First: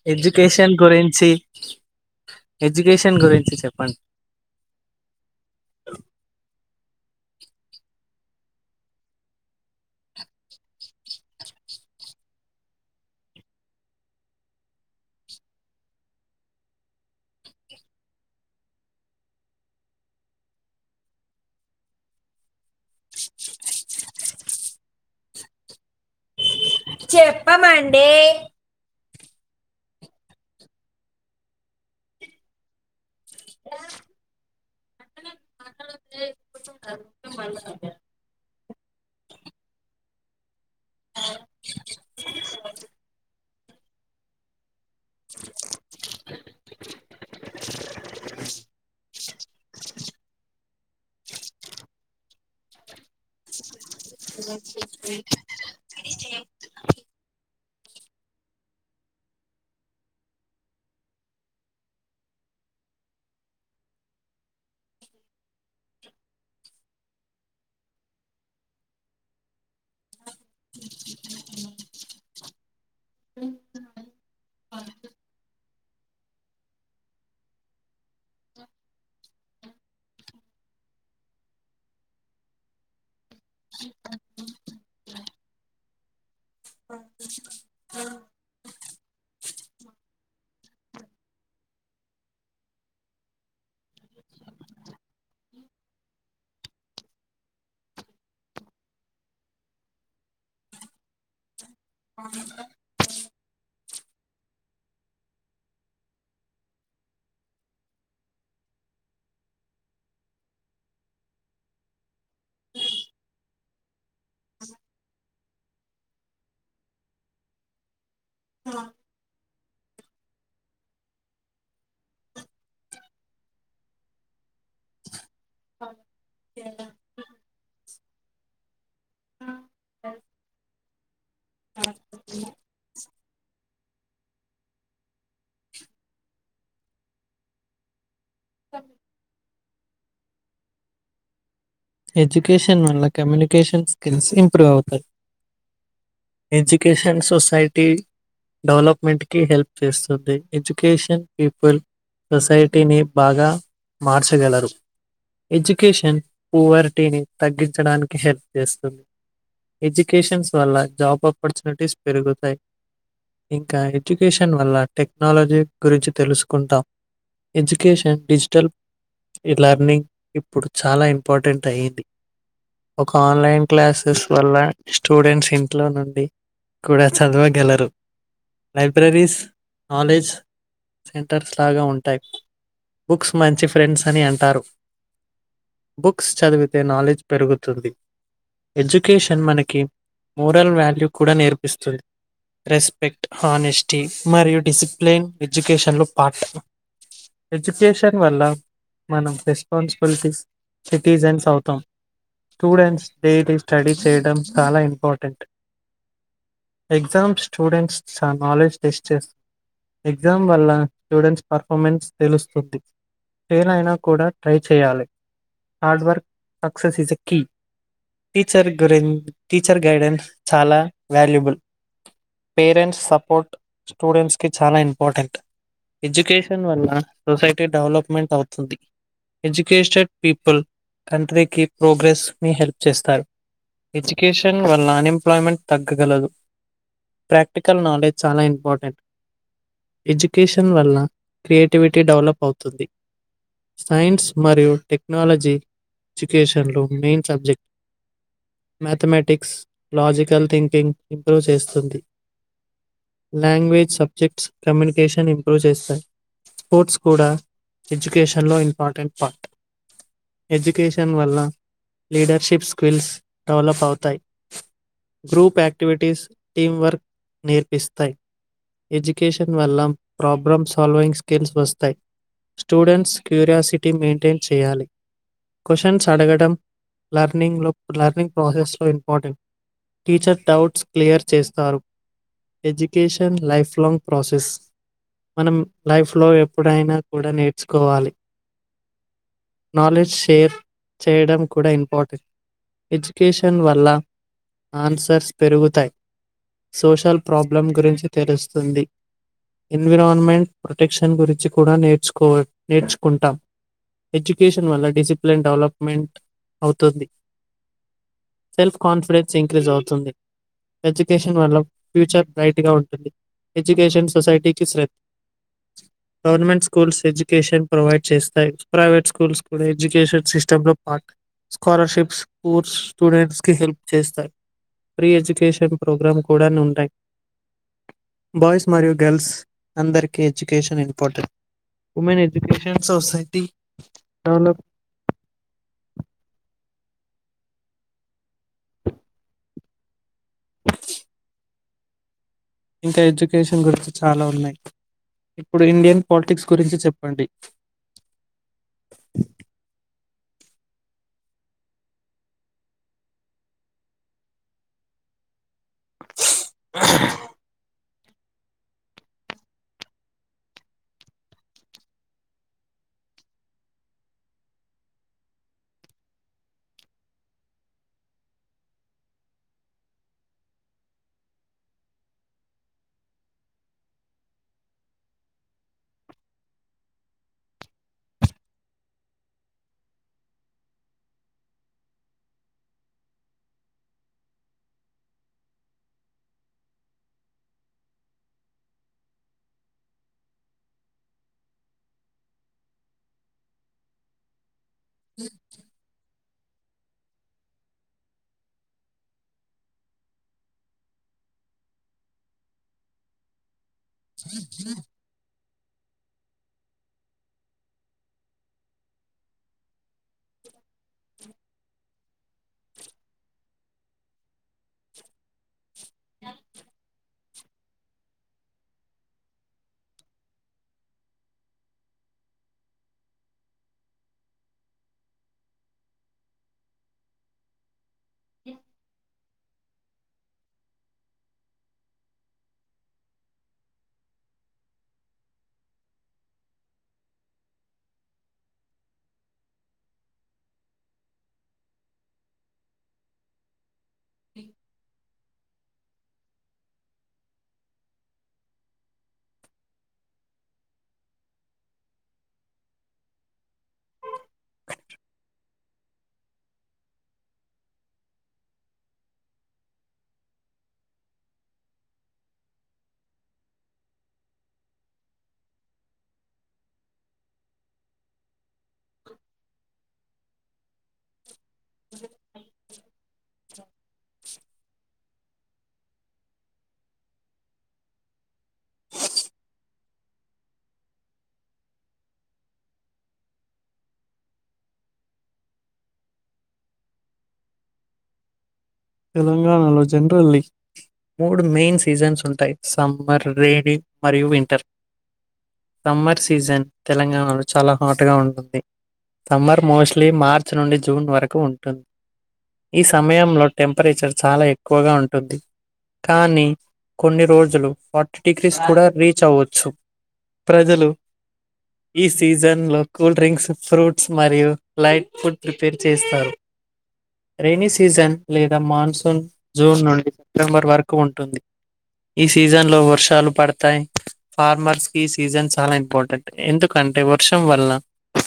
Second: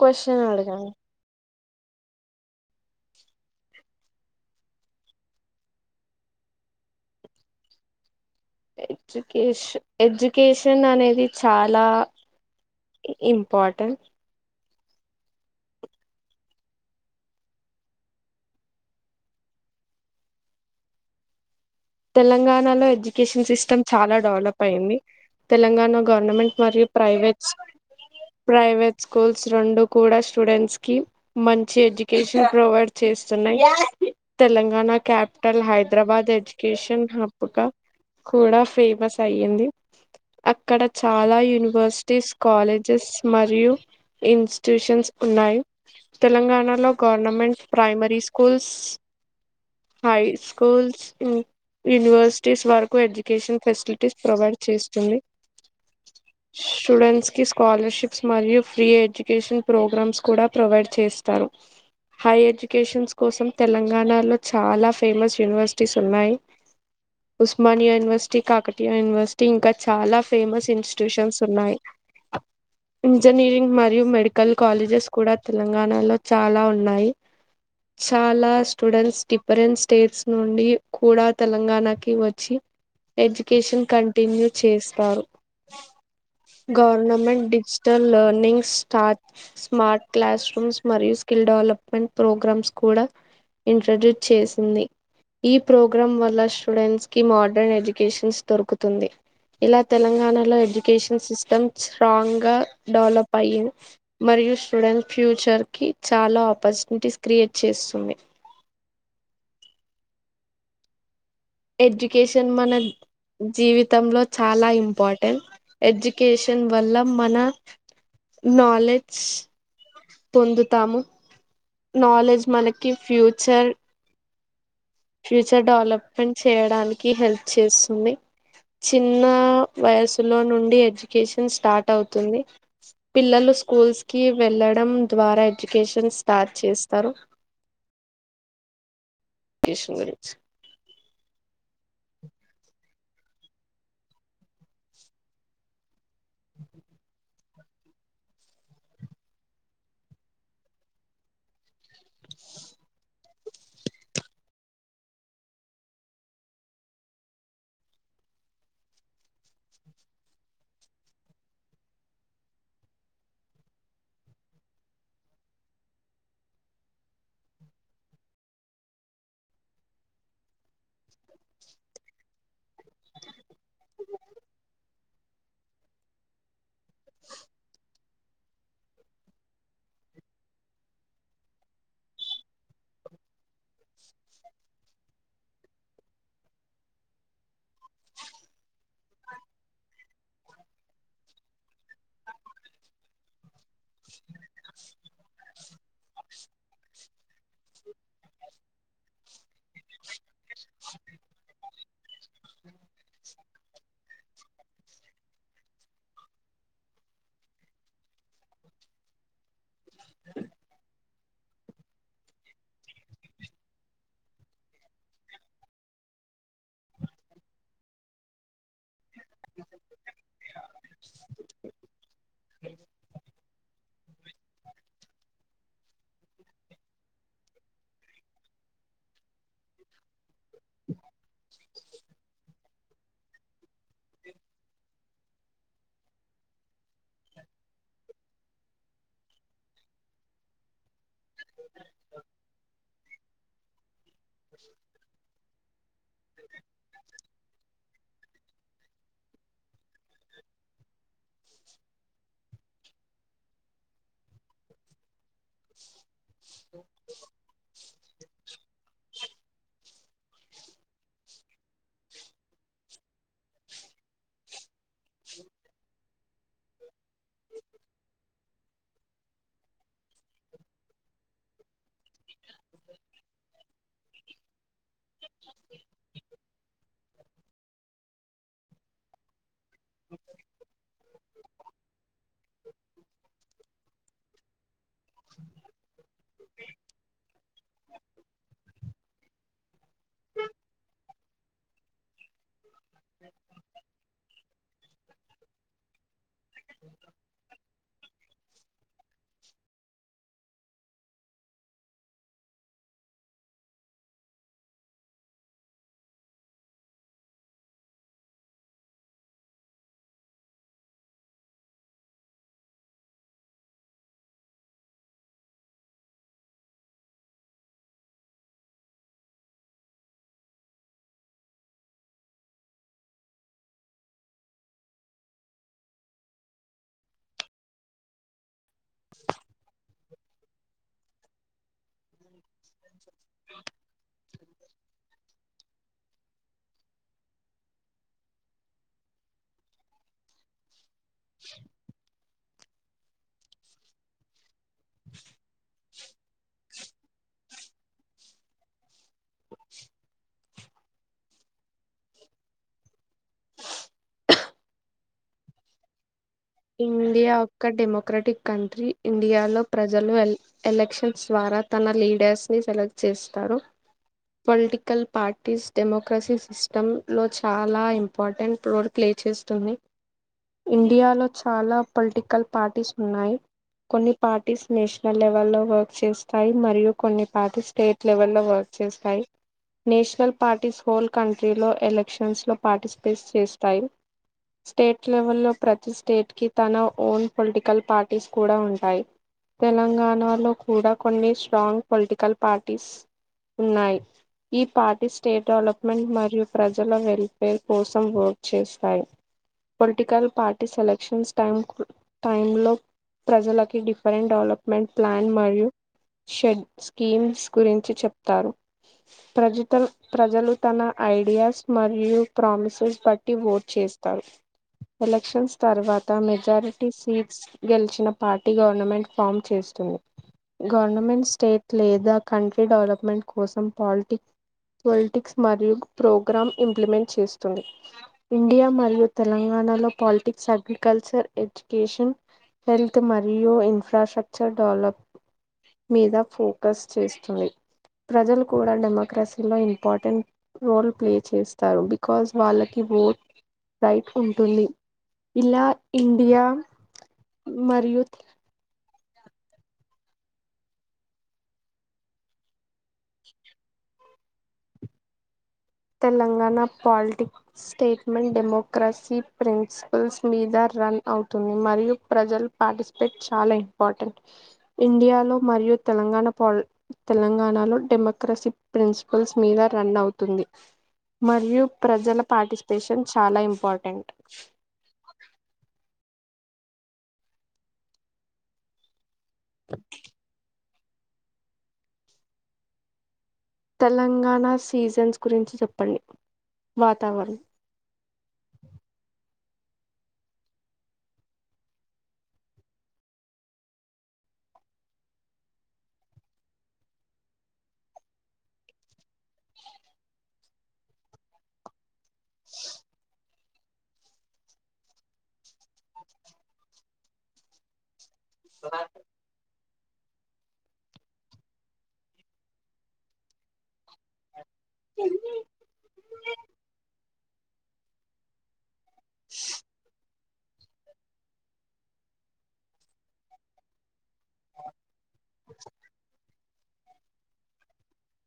Question education అడగాను గురించి education గురించి చెప్పండి అలో ఎడ్యుకేష ఎడ్యుకేషన్ అనేది చాలా ఇంపార్టెంట్ తెలంగాణలో ఎడ్యుకేషన్ సిస్టమ్ చాలా డెవలప్ అయింది తెలంగాణ గవర్నమెంట్ మరియు ప్రైవేట్స్ చెప్పమండి ప్రైవేట్ స్కూల్స్ రోండు కూడా స్టూడెంట్స్ కి మంచి ఎడ్యుకేషన్ ప్రొవైడ్ చేస్తున్నాయి తెలంగాణ క్యాప్టల్ హైద్రబాదే కేషన్ హబ్ గా కూడా ఫేమస్ అయ్యింది అక్కడ చాలా యూనివర్సిటీస్ కాలేజెస్ మరియు ఇన్స్ ట్యూషన్స్ ఉన్నాయి తెలంగాణలో government primary schools high schools ఉ యూనివర్సిటీస్ వరకు ఎడ్జ్ కేషన్ ఫెసిలిటీస్ ప్రొవైడ్ చేస్తుంది స్టూడెంట్స్ కి స్కూ స్కాలర్షిప్స్ మరియు ఫ్రీ ఎడ్యుకేషన్ ప్రోగ్రమ్స్ కూడా ప్రొవైడ్ చేస్తారు హై ఎడ్యుకేషన్స్ కోసం తెలంగాణలో చాలా ఫేమస్ యూనివర్సిటీస్ ఉన్నాయి ఉస్మానియా యూనివర్సిటీ కాకతీయ యూనివర్సిటీ ఇంకా చాలా ఫేమస్ ఇన్స్టిట్యూషన్స్ ఉన్నాయి ఇంజనీరింగ్ మరియు మెడికల్ కాలేజెస్ కూడా తెలంగాణలో చాలా ఉన్నాయి చాలా స్టూడెంట్స్ డిఫరెంట్ స్టేట్స్ నుండి కూడా తెలంగాణకి వచ్చి ఎడ్యుకేషన్ కంటిన్యూ చేస్తారు government digital learning start smart class rooms మరియు స్ స్కిల్ డెవలప్మెంట్ ప్రోగ్రమ్స్ కూడా ఇంట్రడ్యూస్ చేసింది ఈ ప్రోగ్ గ్రం వల్ల స్టూడెంట్స్ కి మోడ్రన్ ఎడ్యుకేషన్స్ దొరుకుతుంది ఇలా తెలంగాణలో ఎడ్యుకేషన్ సిస్టమ్ స్ట్రాంగ్గా డెవలప్ అయ్యి మరియు స్టూడెంట్ ఫ్యూచర్ కి చాలా ఆపర్చునిటీస్ క్రియేట్ చేస్తుంది [unintelligible] ఎడ్యుకేషన్ మనక్ జీవితంలో చాలా ఇంపార్టెంట్ ఎడ్యుకేషన్ వల్ల మన నాలెడ్జ్ పొందుతాము నాలెడ్జ్ మనకి ఫ్యూచర్ ఫ్యూచర్ డెవలప్మెంట్ చేయడానికి హెల్ప్ చేస్తుంది చిన్న వయసు లో నుండి ఎడ్యుకేషన్ స్టార్ట్ అవుతుంది పిల్లలు స్కూల్స్ కి వెళ్ళడం ద్వ్ ద్వారా ఎడ్యుకేషన్ స్టార్ట్ చేస్తారు కేషన్ గురించి ఎడ్యుకేషన్ వల్ల కమ్యూనికేషన్ స్కిల్స్ ఇంప్రూవ్ అవుతాయి ఎడ్యుకేషన్ సోసైటీ డెవలప్మెంట్ కి హెల్ప్ చేస్తుంది ఎడ్యుకేషన్ పీపుల్ సొసైటీని బాగా మార్చగలరు ఎడ్యుకేషన్ పువర్టీని తగ్గించడానికి హెల్ప్ చేస్తుంది ఎడ్యుకేషన్స్ వల్ల జాబ్ ఆపర్చునిటీస్ పెరుగుతాయి ఇంకా ఎడ్యుకేషన్ వల్ల టెక్నాలజీ గురించి తెలుసుకుంటాం ఎడ్యుకేషన్ డిజిటల్ లర్నింగ్ ఇప్పుడు చాలా ఇం ఇంపార్టెంట్ అయ్యింది ఒక ఆన్లైన్ క్లాసెస్ వల్ల స్టూడెంట్స్ ఇంట్లో నుండి కూడా చదవగలరు లైబ్రరీస్ నాలెడ్జ్ సెంటర్స్ లాగా ఉంటాయి బుక్స్ మంచి ఫ్రెండ్స్ అని అంటారు బుక్స్ చదివితే నాలెడ్జ్ పెరుగుతుంది ఎడ్యుకేషన్ మనకి మోరల్ వాల్యూ కూడా నేర్పిస్తుంది రెస్పెక్ట్ హనెస్టీ మరియు డిసిప్లిన్ ఎడ్యుకేషన్లో పార్ట్ ఎడ్యుకేషన్ వల్ల మనం రెస్పాన్సిబిలిటీస్ సిటీజన్స్ అవుతాం స్టూడెంట్స్ డైలీ స్టడీ చేయడం చాలా important exam students knowledge test చేస్త ఎగ్జామ్ వల్ల స్టూడెంట్స్ పర్ఫార్మెన్స్ తెలుస్తుంది ఫెయిల్ అయినా కూడా ట్రై చేయాలి hard work success is a key teacher గు టీచర్ గైడెన్స్ చాలా వాల్యూబుల్ పేరెంట్స్ సపోర్ట్ స్టూడెంట్స్ కి చాలా ఇంపార్టెంట్ ఎడ్యుకేషన్ వల్ల సొసైటీ డెవలప్మెంట్ అవుతుంది ఎడ్యుకేషడ్ పీపుల్ పుల్ కంట్రీకి ప్రోగ్రెస్ మీ హెల్ప్ చేస్తాయి ఎడ్యుకేషన్ వల్ల అన్ఎంప్లాయ్మెంట్ తగ్గగలదు ప్రాక్టికల్ నాలెడ్జ్ చాలా ఇంపార్టెంట్ ఎడ్యుకేషన్ వల్ల క్రియేటివిటీ డెవలప్ అవుతుంది సైన్స్ మరియు టెక్ టెక్నాలజీ ఎడ్యుకేషన్లో main subject mathematics logical thinking improve చేస్తుంది లాంగ్వేజ్ సబ్జెక్ట్స్ కమ్యూనికేషన్ ఇంప్రూవ్ చేస్తాయి. స్పోర్ట్స్ కూడా ఎడ్యుకేషన్ లో ఇంపార్టెంట్ పార్ట్ ఎజ్యుకేషన్ వల్ల లీడర్షిప్ స్కిల్స్ డెవలప్ అవుతాయి గ్రూప్ యాక్టివిటీస్ టీం వర్క్ నేర్పిస్తాయి ఎడ్యుకేషన్ వల్ల ప్రాబ్లం సాల్వింగ్ స్కిల్స్ వస్తాయి స్టూడెంట్స్ క్యూరియాసిటీ మెయింటైన్ చేయాలి క్వశ్చన్స్ అడగడం లర్నింగ్ లో లెర్నింగ్ ప్రాసెస్ లో ఇంపార్టెంట్ టీచర్ డౌట్స్ క్లియర్ చేస్తారు ఎజ్యుకేషన్ లైఫ్ లాంగ్ ప్రాసెస్ మనం లైఫ్ లో ఎప్పుడైనా కూడా నేర్చుకోవాలి నాలెడ్జ్ షేర్ చేయడం కూడా ఇంపార్టెంట్ ఎడ్యుకేషన్ వల్ల ఆన్సర్స్ పెరుగుతాయి సోషల్ ప్రాబ్లం గురించి తెలుస్తుంది ఎన్విరాన్మెంట్ ప్రొటెక్షన్ గురించి కూడా నేర్చుకో నేర్చుకుంటాం ఎడ్యుకేషన్ వల్ల డిసిప్లిన్ డెవలప్మెంట్ అవుతుంది సెల్ఫ్ కాన్ఫిడెన్స్ ఇంక్రీజ్ అవుతుంది ఎడ్యుకేషన్ వల్ల ఫ్యూచర్ బ్రైట్ గా ఉంటుంది ఎజుకషన్ సోసయిటీ కి శ్రేం గవర్నమెంట్ స్కూల్స్ ఎడ్యుకేషన్ ప్రొవైడ్ చేస్తాయి ప్రైవేట్ స్కూల్స్ కూడా ఎడ్యుకేషన్ సిస్టమ్ లో పార్ట్ స్కాలర్షిప్స్ కోర్స్ స్టూడెంట్స్ కి హెల్ప్ చేస్తాయి ప్రీ ఎడ్యుకేషన్ ప్రోగ్రామ్ కూడా నుంటాయి బాయ్స్ మరియు గర్ల్స్ అందరికి education important women education society develop ఇంకా ఎడ్యుకేషన్ గురించి చాలా ఉన్నాయి ఇప్పుడు ఇండియన్ పాలిటిక్స్ గురించి చెప్పండి ఇండియా ఒక్క మోక్ మక్రటిక్ కంట్రీ ఇండియాలో ప్రజలు ఎలక్షన్స్ ద్వారా తన లీడర్స్ ని సెలెక్ట్ చే చేస్తారు పొలిటికల్ పార్టీస్ డెమోక్రసీ సిస్టమ్ లో చాలా ఇంపార్టెంట్ రోల్ ప్లే ఇచ్చేస్తుంది ఇండియాలో చాలా పొలిటికల్ పార్టీస్ ఉన్నాయి కొన్ని పార్టీస్ నేషనల్ లెవెల్ లో వర్క్ చేస్తాయి మరియు కొన్ని పార్టీ స్టేట్ లెవెల్ లో వర్క్ చేస్తాయి నేషనల్ పార్టీస్ హోల్ కంట్రీలో ఎలక్షన్స్ లో పార్టిసిపేట్స్ చేస్తాయి స్టేట్ లెవెల్లో ప్రతిస్ స్టేట్ కి తన ఓన్ పొలిటికల్ పార్టీస్ కూడా ఉంటాయి తెలంగాణలో కూడా కొన్ని స్ట్రాంగ్ పొలిటికల్ పార్టీస్ ఉన్నాయి ఈ పార్టీ స్టేట్ డెవలప్మెంట్ మరియు ప్రజల వెల్ఫేర్ కోసం ఓట్ చేస్తాయి political party selection time కు టైం లో ప్రజలకి డిఫరెంట్ డెవలప్మెంట్ ప్లాన్ మరియు షెడ్ స్కీమ్స్ గురించి చెప్తారు ప్రజతల్ ప్రజలు తన ఐడియాస్ మరియు ప్రామిసెస్ బట్టి ఓట్ చేస్తారు ఎలక్షన్స్ తర్వాత మెజారిటీ సీట్స్ గెలిచిన పార్టీ గవర్నమెంట్ ఫామ్ చేస్తుంది గవర్నమెంట్ స్టేట్ లేదా కంట్రీ డెవలప్మెంట్ కోసం పాలిటి పొలిటిక్స్ మరియు ప్రోగ్రామ్ ఇంప్లిమెంట్ చేస్తుంది ఇండియా మరియు తెలంగాణలో పాలిటిక్స్ అగ్రికల్చర్ ఎడ్యుకేషన్ హెల్త్ మరియు ఇన్ఫ్రాస్ట్రక్చర్ డెవలప్ మీద ఫోకస్ చేస్తుంది ప్రజలు కూడా డెమోక్రసీలో ఇంపార్టెంట్ రోల్ ప్లే చేస్తారు బికాస్ వాళ్ళకి ఓట్ రైట్ ఉంటుంది ఇలా ఇండియా మరియుత్ Telangana politics statement democracy principles మీదర్ రన్ అవుతుంది మరియు ప్రజల పార్టిసిపేట్ చాలా ఇంపార్టెంట్ ఇండియాలో మరియు తె తెలంగాణ పాల్ తెలంగాణ లో డెమోక్రసీ ప్రిన్సిపల్స్ మీద రన్ అవుతుంది మరియు ప్రజల పార్టిసిపేషన్ చాలా ఇం పటెంట్ తెలంగాణ సీజన్స్ గురించి చెప్పండి వాతావరణం తెలంగాణలో జనరల్లి మూడు మెయిన్ సీజన్స్ ఉంటాయి సమ్మర్ రేని మరియు వింటర్ సమ్మర్ సీజన్ తెలంగాణలో చాలా హాటుగా ఉంటుంది సమ్మర్ మోస్ట్లీ మార్చ్ నుండి జూన్ వరకు ఉంటుంది ఈ సమయంలో టెంపరేచర్ చాలా ఎక్కువగా ఉంటుంది కానీ కొన్ని రోజులు డిగ్రీస్ కూడా రీచ్ అవచ్చు ప్రజలు ఈ సీజన్ లో కూల్ డ్రింక్స్ ఫ్రూట్ మరియు లైట్ ఫుడ్ ప్రిపేర్ చేస్తారు రేని సీజన్ లేదా మాన్సూన్ జూన్ నుడి సెప్టెంబర్ వరకు ఉంటుంది ఈ సీజన్ లో వర్షాలు పడతాయి ఫార్మర్స్ కి సీజన్ చాలా ఇంపార్టెంట్ ఎందుకంటే వర్షం వల్ల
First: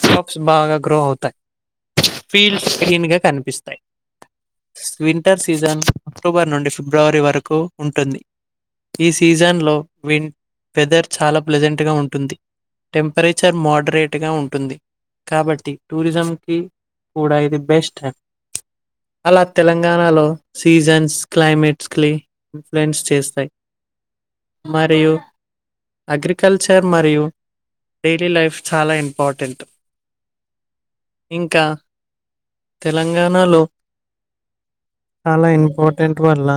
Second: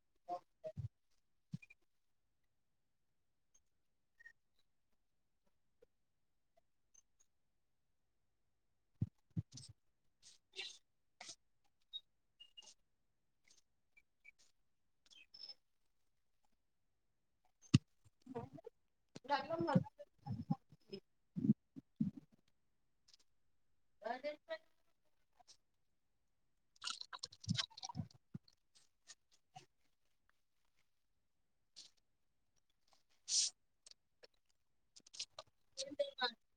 స్మోక్స్ బాగా గ్రో అవుతాయి ఫీల్డ్స్ క్లీన్ గా కనిపిస్తాయి వింటర్ సీజన్ అక్టోబర్ నుండి ఫిబ్రవరి వరకు ఉంటుంది ఈ సీజన్ లో విన్ వెదర్ చాలా ప్లెజెంట్ గా ఉంటుంది టెంపరేచర్ మోడరేట్ గా ఉంటుంది కాబట్టి టూరిజం కి కూడా ఇది బెస్ట్ అలా తెలంగాణలో సీజన్స్ క్లైమేట్స్ క్లి ఇన్ఫ్లుయెన్స్ చేస్తాయి మరియు అగ్రికల్చర్ మరియు డైలీ లైఫ్ చాలా ఇంపార్టెంట్ ఇంకా తెలంగాణలో అలా ఇంపోర్టెంట్ వల్ల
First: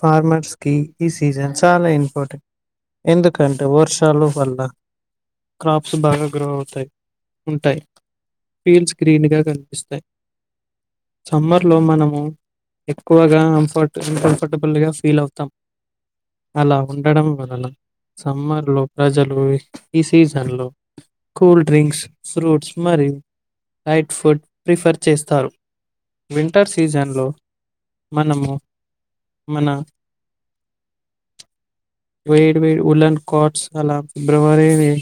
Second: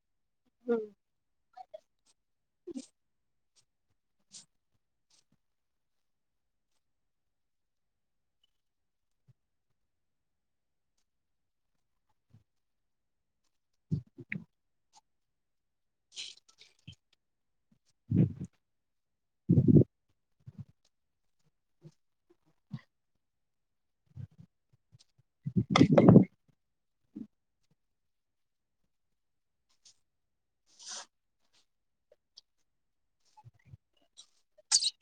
ఫార్మర్స్ కి ఈ సీజన్ చాలా ఇంపార్టెంట్ ఎందుకంటే వొర్షాలు పల్ల క్రాప్స్ బాగా గ్రో అవుతాయ్ ఉంటాయ్ పీల్చ్ గ్రీన్ గా కనిపిస్తాయ్ సమ్మర్ లో మనము ఎక్కువగా అంఫర్ట్ ఇన్ కంఫర్టబుల్ గా ఫీల్ అవుతాం అలా ఉండడం వలన సమ్మర్ లో ప్రజలు ఈ సీజన్ లో కూల్ డ్రింక్స్ ఫ్రూట్స్ మరియు లైట్ ఫుడ్ ప్రిఫర్ చేస్తారు వింటర్ సీజన్ లో మనము మన వేడి వేడి ఉలన్ కాట్స్ అలా ఫిబ్రవరి వెరి